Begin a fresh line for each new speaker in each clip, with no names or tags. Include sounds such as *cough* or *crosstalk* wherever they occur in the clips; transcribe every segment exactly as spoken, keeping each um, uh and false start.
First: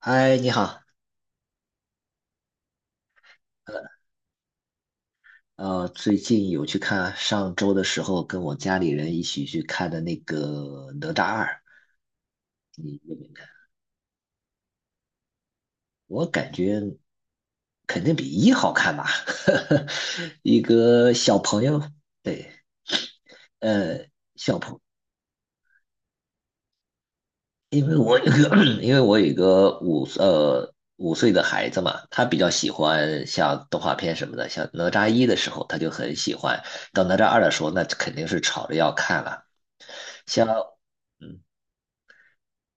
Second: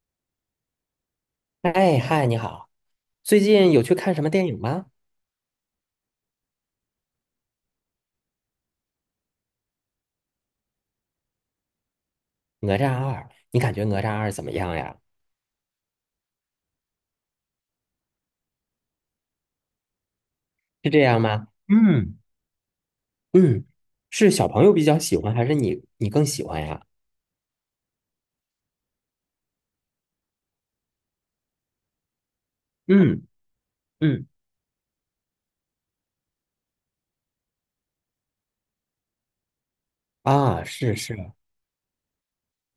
嗨，你好。
哎嗨，你好，最近有去看什么电影吗？
呃，最近有去看，上周的时候跟我家里人一起去看的那个《哪吒二》，
《哪吒
你有
二》，
没有看？
你感觉《哪吒二》怎么样呀？
我感觉肯定比一好看吧。*laughs* 一
是这
个
样
小
吗？
朋友。
嗯
对。
嗯，
呃，
是小
小
朋友
朋，
比较喜欢，还是你你更喜欢呀？
因为我有个，*coughs* *clears throat* 因为我有一个五呃五岁的孩子嘛，他比较喜
嗯
欢像动画片什
嗯，
么的，像哪吒一的时候他就很喜欢，到哪吒二的时候那肯定是吵着要看了。像。
啊，是是，
嗯。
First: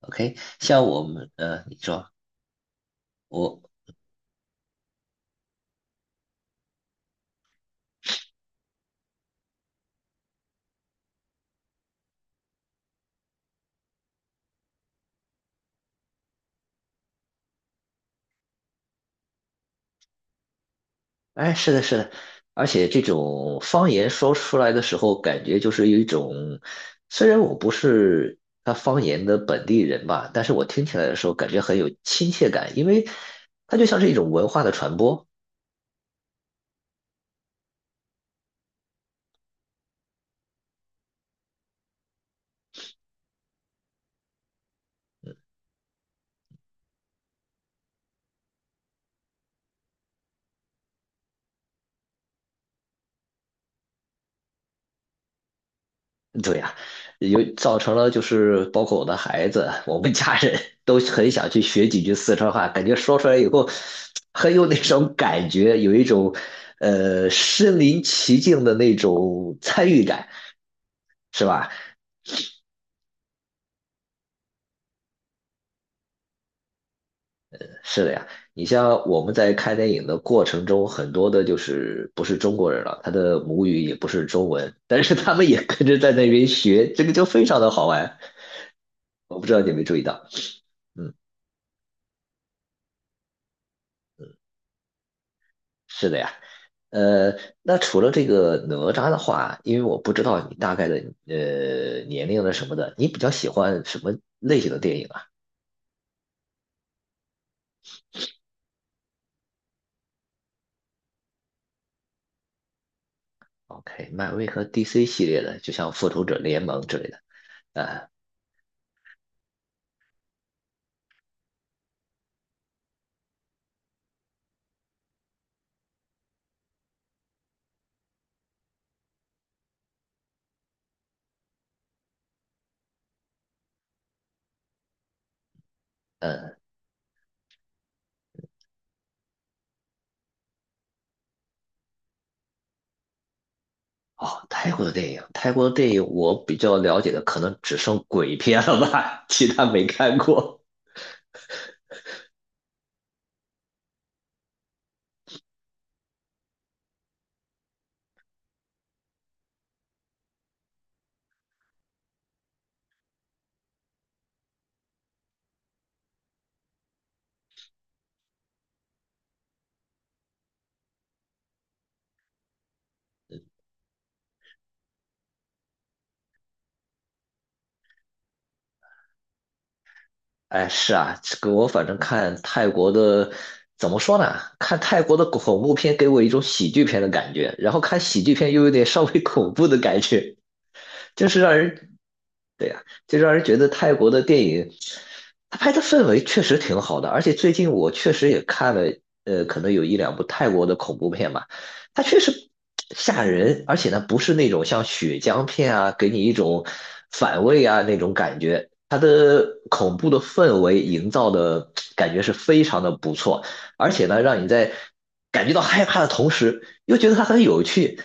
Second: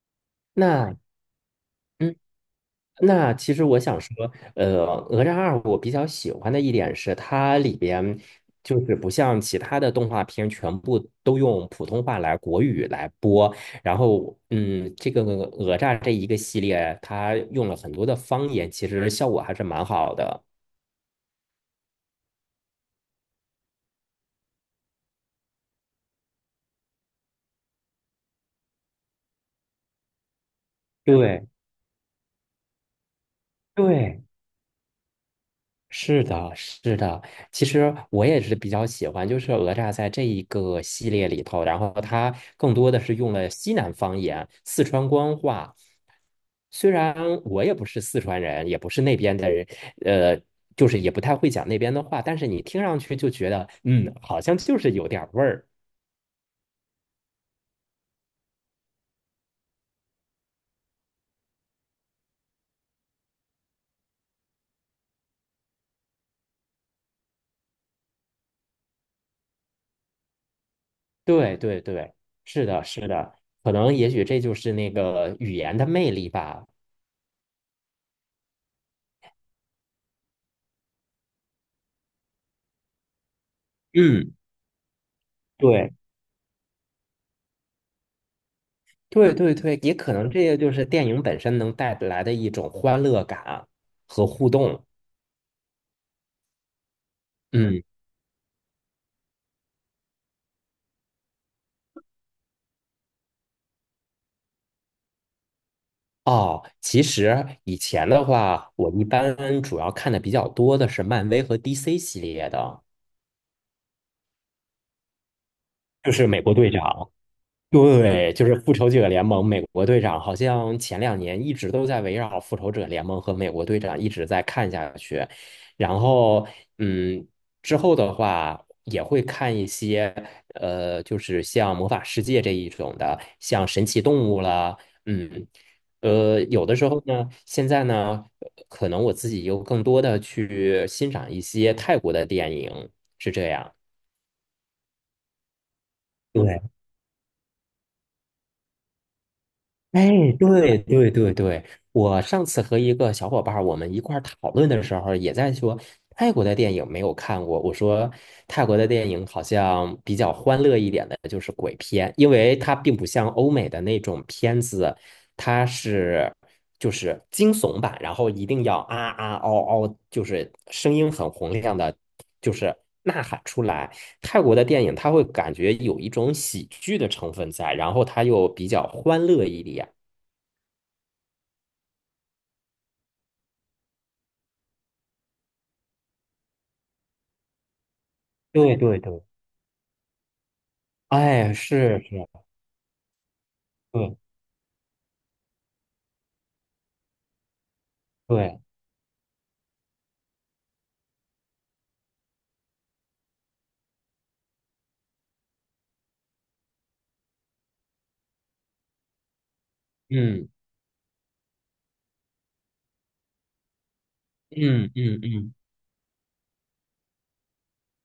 OK，像
那
我们呃，你说
嗯那其
我，
实我想说，呃，《哪吒二》我比较喜欢的一点是，它里边就是不像其他的动画片，全部都用普通话来国语来播。然后，嗯，这个哪吒这一个系列，它用了很多的方言，其实效果还是蛮好的。
哎，是的，是的。而且这种方言说出来的时候，感觉就是有一种，虽然我不是他方言的本地人吧，但是我听起来的时候
对
感觉很有亲切感，因为它就像是一
对，
种文化的传播。
是的，是的。其实我也是比较喜欢，就是哪吒在这一个系列里头，然后它更多的是用了西南方言、四川官话。虽然我也不是四川人，也不是那边的人，呃，就是也不太会讲那边的话，但是你听上去就觉得，嗯，好像就是有点儿味儿。
对呀、有造成了就是包括我的孩子，我们家人都很想去学几句四川话，感觉说出来以后很有那种感觉，有一种呃身临其境的那种参与感，是
对
吧？
对对，是的，是的，可能也许这就是那个语言的魅力吧。
是的呀。你像我们在看电影的过程中，很多的就是不是中国人了，他的母语也不是
嗯，
中文，但是他们也跟
对
着在那边学，这个就非常的好玩。
对
我不知
对
道你有
对，
没有
也
注意
可
到。
能这也就是电
嗯。
影本身能带来的一种欢乐感和互动。
是的呀。呃，那
嗯，
除了这个哪吒的话，因为我不知道你大概的呃年龄的什么的，你比较喜欢什么类型的电影啊
哦，其实以前的话，我一般主要看的比较多的是漫威和 D C 系列的。
？OK，漫威和 D C 系列的，就像复
就
仇
是
者
美国
联
队
盟之类
长，
的。呃
对，就是复仇者联盟。美国队长好像前两年一直都在围绕复仇者联盟和美国队长一直在看下去，然后嗯，之后的话也会看一些呃，就是像魔法世界这一种的，像神奇动物啦，嗯。呃，
呃，
有的时候呢，现在呢，可能我自己又更多的去欣赏一些泰国的电影，是这样。
哦，泰国的电影，泰国的电影我比
对
较了解的可能只剩鬼片了吧，*laughs* 其他没
哎，
看过。
对对对对，我上次和一个小伙伴儿我们一块儿讨论的时候，也在说泰国的电影没有看过。我说泰国的电影好像比较欢乐一点的，就是鬼片，因为它并不像欧美的那种片子，它是。就是惊悚版，然后一定要啊啊嗷嗷，就是声音很洪亮的，就是呐喊出来。泰国的电影它会感觉有一种喜剧的成分在，然后它又比较欢乐一点。
哎，是啊，这个我反正看泰国的，怎么说呢？看泰国的恐怖片给我一种喜剧片的感觉，然后看喜剧片又有
对
点
对
稍微
对，
恐怖的感觉，就是
哎，
让人
是是，
对呀，就让人觉得泰国
对
的电影，他拍的氛围确实挺好的。而且最近我确实也
对，
看了，呃，可能有一两部泰国的恐怖片吧，它确实吓人，而且呢不是那种像血浆片啊，给你一种反胃啊那种感觉，它的恐怖的
嗯
氛围营造的感觉是非常的不错。而且呢，让你在
嗯嗯
感觉
嗯，
到害怕的同时，又觉得它很有趣。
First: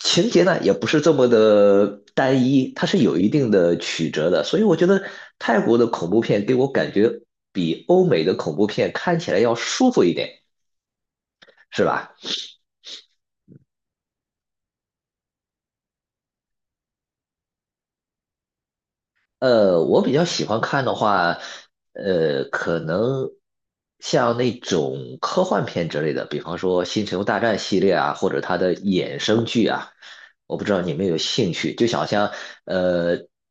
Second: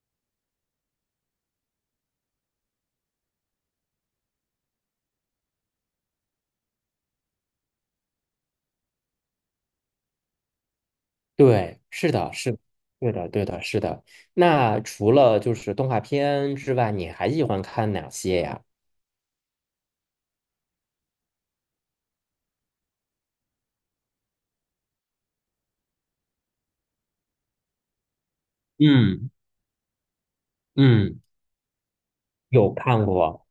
情节呢，也不是这么的单一，它是有一定的曲折的。所以我觉得泰国的恐怖片给我感觉比欧美的恐怖片看起来要舒服一点，
对，
是
是
吧？
的，是的对的，对的，是的。那除了就是动画片之外，你还喜欢看哪些呀？
呃，我比较喜欢看的话，呃，可能像那种科幻片之类的，比方说《星球大战》系列啊，或者它的衍
嗯
生剧啊，我不知道你有没有
嗯，
兴趣。就想像
有看
呃，
过。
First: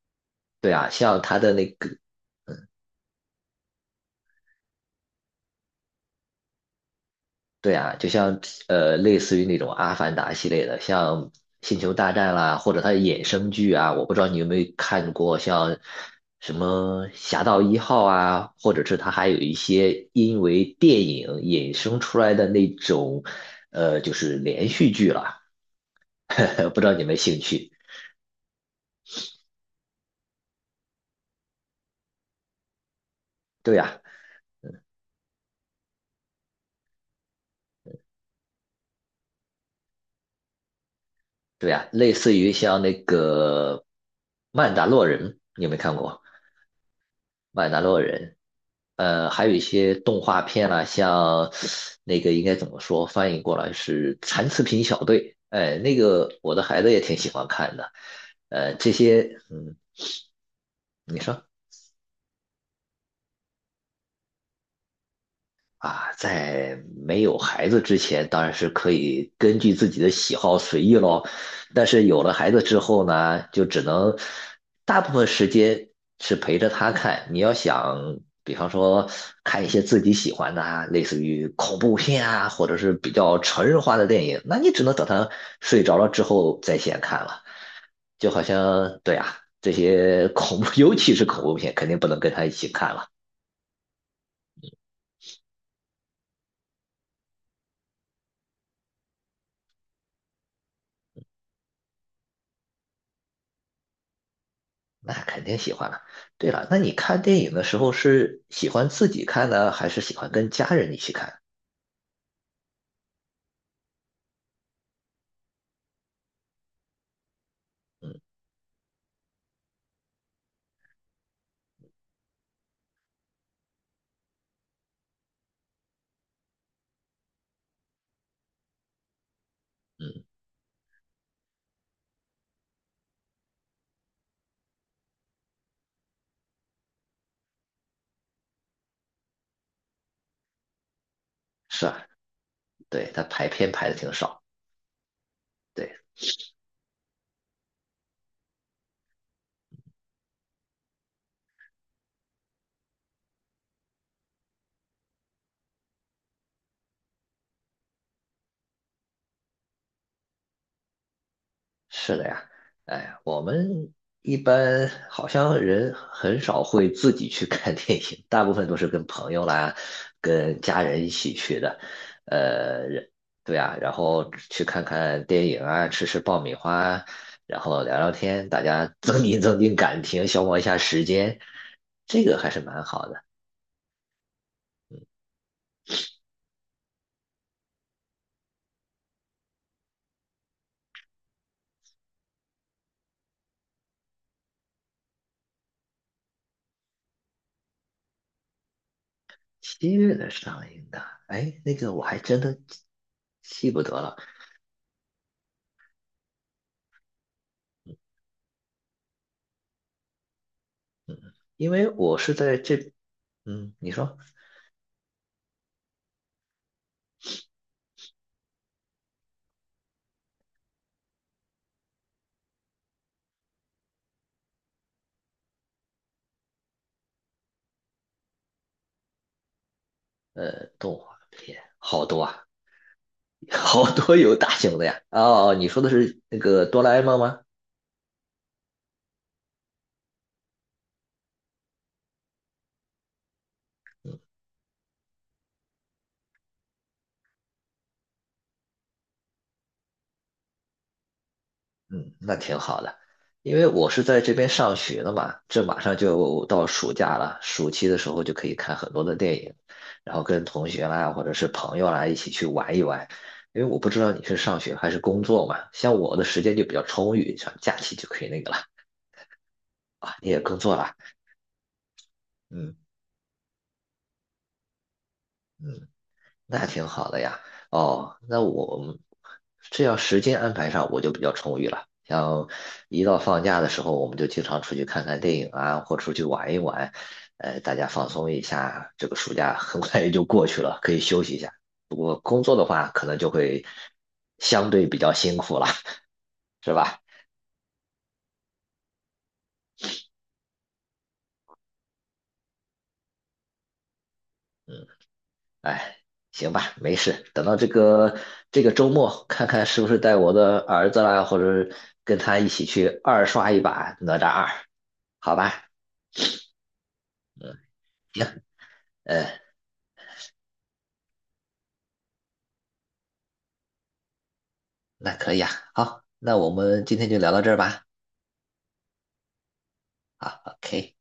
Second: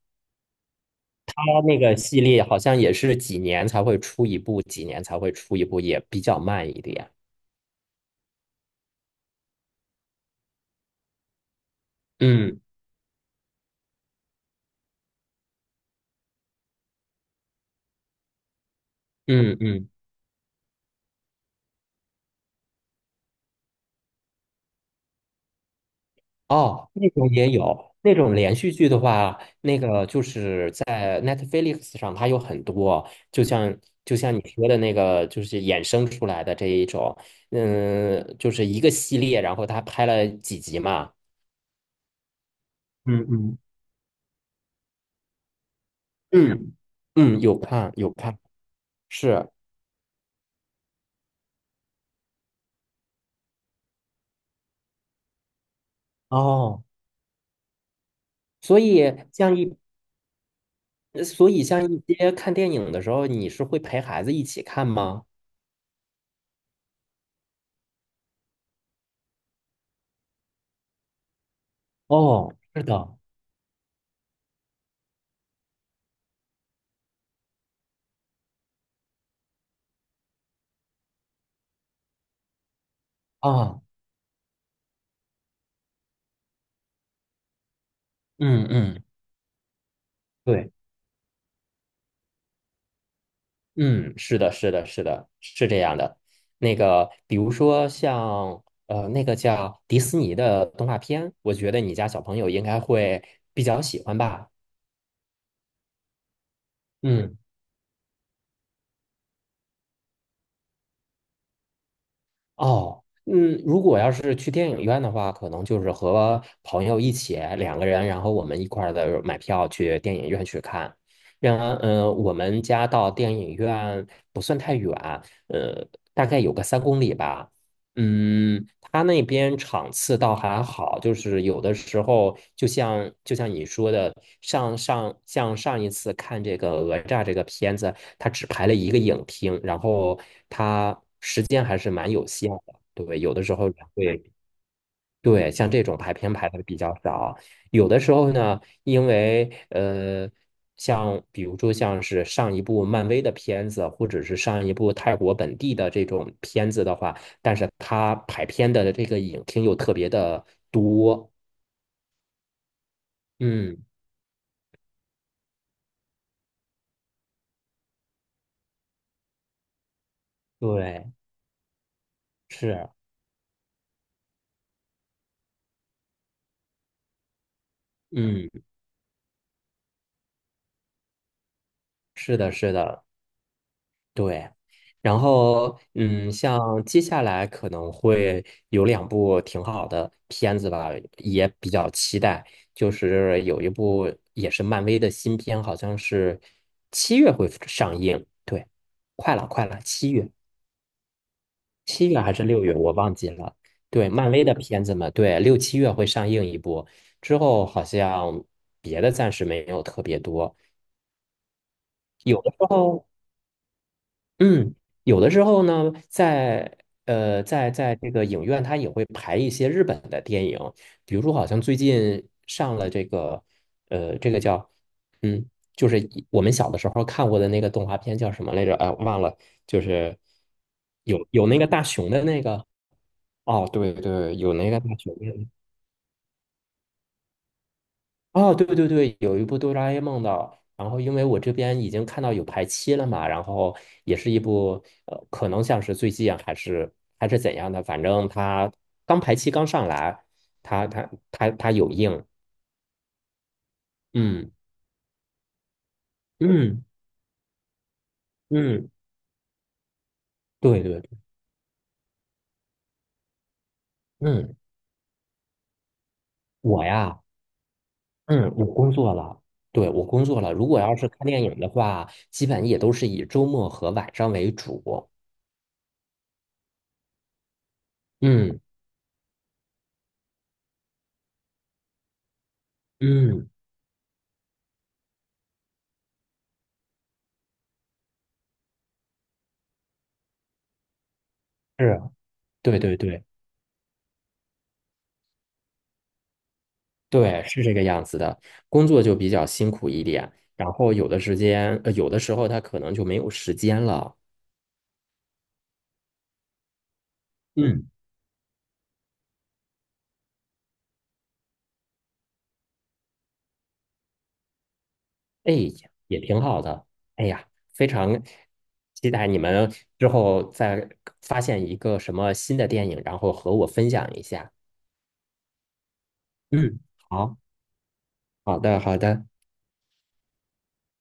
对啊，像它
它
的那
那
个
个系列好像也是几年才会出一部，几年才会出一部，也比较慢一点。
对啊，就像呃，类似于那种《阿凡达》系列的，像《星球大战》啦，
嗯
或者它的衍生剧啊，我不知道你有没有看过，像什么《侠盗一号》啊，或者是它还有一
嗯嗯，
些因为电影衍生出来的那种，呃，就是连续剧了，*laughs* 不知
哦，
道你
那
们
种
兴
也
趣？
有，那种连续剧的话，那个就是在 Netflix 上，它有很多，就
对
像
呀，
就像你说的那个，就是衍生出来的这一种，嗯，就是一个系列，然后它拍了几集嘛。
对呀，类似于像那
嗯嗯
个《曼达洛人》，你有没有看过？
嗯嗯，有
曼达
看
洛
有
人。
看，
呃，还
是
有一些动画片啊，像那个应该怎么说，翻译过来是《残次品小队》，哎，那个我的孩
哦。
子也挺喜欢看的。呃，
所
这
以
些，
像
嗯，
一
你
呃
说。
所以像一些看电影的时候，你是会陪孩子一起看吗？
啊，在没有孩子之前，当然是可以根据自己的喜好随意咯。但是有了孩
哦，
子之
是
后
的，
呢，就只能大部分时间是陪着他看。你要想，比方说看一些自己喜欢的啊，类似于恐怖片啊，或者是比较成人
啊，
化的电影，那你只能等他睡着了之后在线看了。就好
嗯
像，
嗯，
对啊，这些恐怖，
对，
*laughs* 尤其是恐怖片，肯定不能跟他一起看了。
嗯，是的，是的，是的，是这样的。那个，比如说像呃，那个叫迪士尼的动画片，我觉得你家小朋友应该会比较喜欢吧。
那肯定喜欢了。对了，那你看
嗯。
电影的时候是喜欢自己看呢，还是喜欢跟家人一起看？
哦，嗯，如果要是去电影院的话，可能就是和朋友一起两个人，
嗯
然后我们一块儿的买票去电影院去看。然后，呃，我们家到电影院不算太远，呃，大概有个三公里吧。嗯，他那边场次
嗯。
倒还好，就是有的时候就像就像你说的，上上像上一次看这个《讹诈这个片子，它只排了一个影厅，然后它时间还
是
是
啊，
蛮有限的。
对，
对，
他
有的
排
时候
片
也
排的挺
会
少。
对，像这种
对。
排片排的比较少，有的时候呢，因为呃，像比如说像是上一部漫威的片子，或者是上一部泰国本地的这种片子的话，但是它排片的这个影厅又特别的多。
是的呀。哎，我
嗯，
们一般好像人很少会自己去 *laughs* 看电影，大部分都是跟朋友啦、跟家人一
对，
起去的。呃，
是，
人对啊，然后去看看电影啊，吃吃爆米花，然后聊聊天，
嗯，
大家增进增进感情，消磨一下时间，这
是
个还
的，
是
是
蛮
的。
好的。
对，然后嗯，像接下来可能会有两部挺好的片子吧，也比较期待。就是有一部也是漫威的新片，好像是七月会上映。对，快了，快了，
七
七
月
月，
的上映的，哎，那个我
七
还
月还
真
是
的
六月，我忘记了。
记不得
对，
了，
漫威的片子嘛，对，六七月会上映一部，之后好像别的暂时没有特别多。
因为我是
有的
在
时
这，
候
嗯，你说。
嗯，有的时候呢，在呃，在在这个影院，它也会排一些日本的电影，比如说，好像最近上了这个，呃，这个叫，嗯，就是一我们小的时候看过的那个动画片叫什么来着？哎，忘了，就是
呃，动画
有有那
片
个大
好
熊
多
的那
啊，
个，
*laughs*
哦，
好
对
多有
对，
大
有那
型
个
的
大
呀。
熊的，
哦，哦你说的是那个哆啦 A 梦吗？
哦，对对对，有一部《哆啦 A 梦》的，然后因为我这边已经看到有排期了嘛，然后也是一部呃，可能像是最近啊还是还是怎样的，反正它刚排期刚上来，它它它它有
嗯，
映，
那挺好的，因为我是在这边
嗯
上学的嘛，这马上就到
嗯
暑假了，暑期的时候就可以看
嗯，
很多的电影，然后跟同
对
学
对对，
啦或者是朋友啦一起去玩一玩。因为我不知道你是
嗯，
上学还是工作嘛，像我的时间就比较
我
充
呀，
裕，像假期就可以那个
嗯，
了。
我工作了，对，我
啊，
工
你也
作了，
工
如
作
果
了。
要是看电影的话，基本
嗯
也都是以周末和晚上为主，
嗯，那挺好的呀。哦，那
嗯
我们这要时间安排上，我就比较充裕了。像一到放
嗯，
假的时候，我们就经常出去看看电影啊，或出去玩一玩。呃，大家放松一下。这个暑假很快也就过去了，可以休息一下。不
是，
过工作的
对
话，
对
可能
对。
就会相对比较辛苦了，是吧？
对，是这个样子的，工作就比较辛苦一点，然后有的时间，呃，有的时候他可能就没有时间了。
嗯，哎，行吧，没事。等到这
嗯，
个这个周末，看看是不是带我的儿子啦，或者跟他一起去二刷一把《哪吒二》。好
哎
吧。
呀，也挺好的。哎呀，非常期
嗯，
待你们之后再发现一个什么新的电影，然后和我分享一下。
那可以啊，好，那我
嗯，
们今天就聊
好，
到这儿吧。
好的，好的。
好，OK。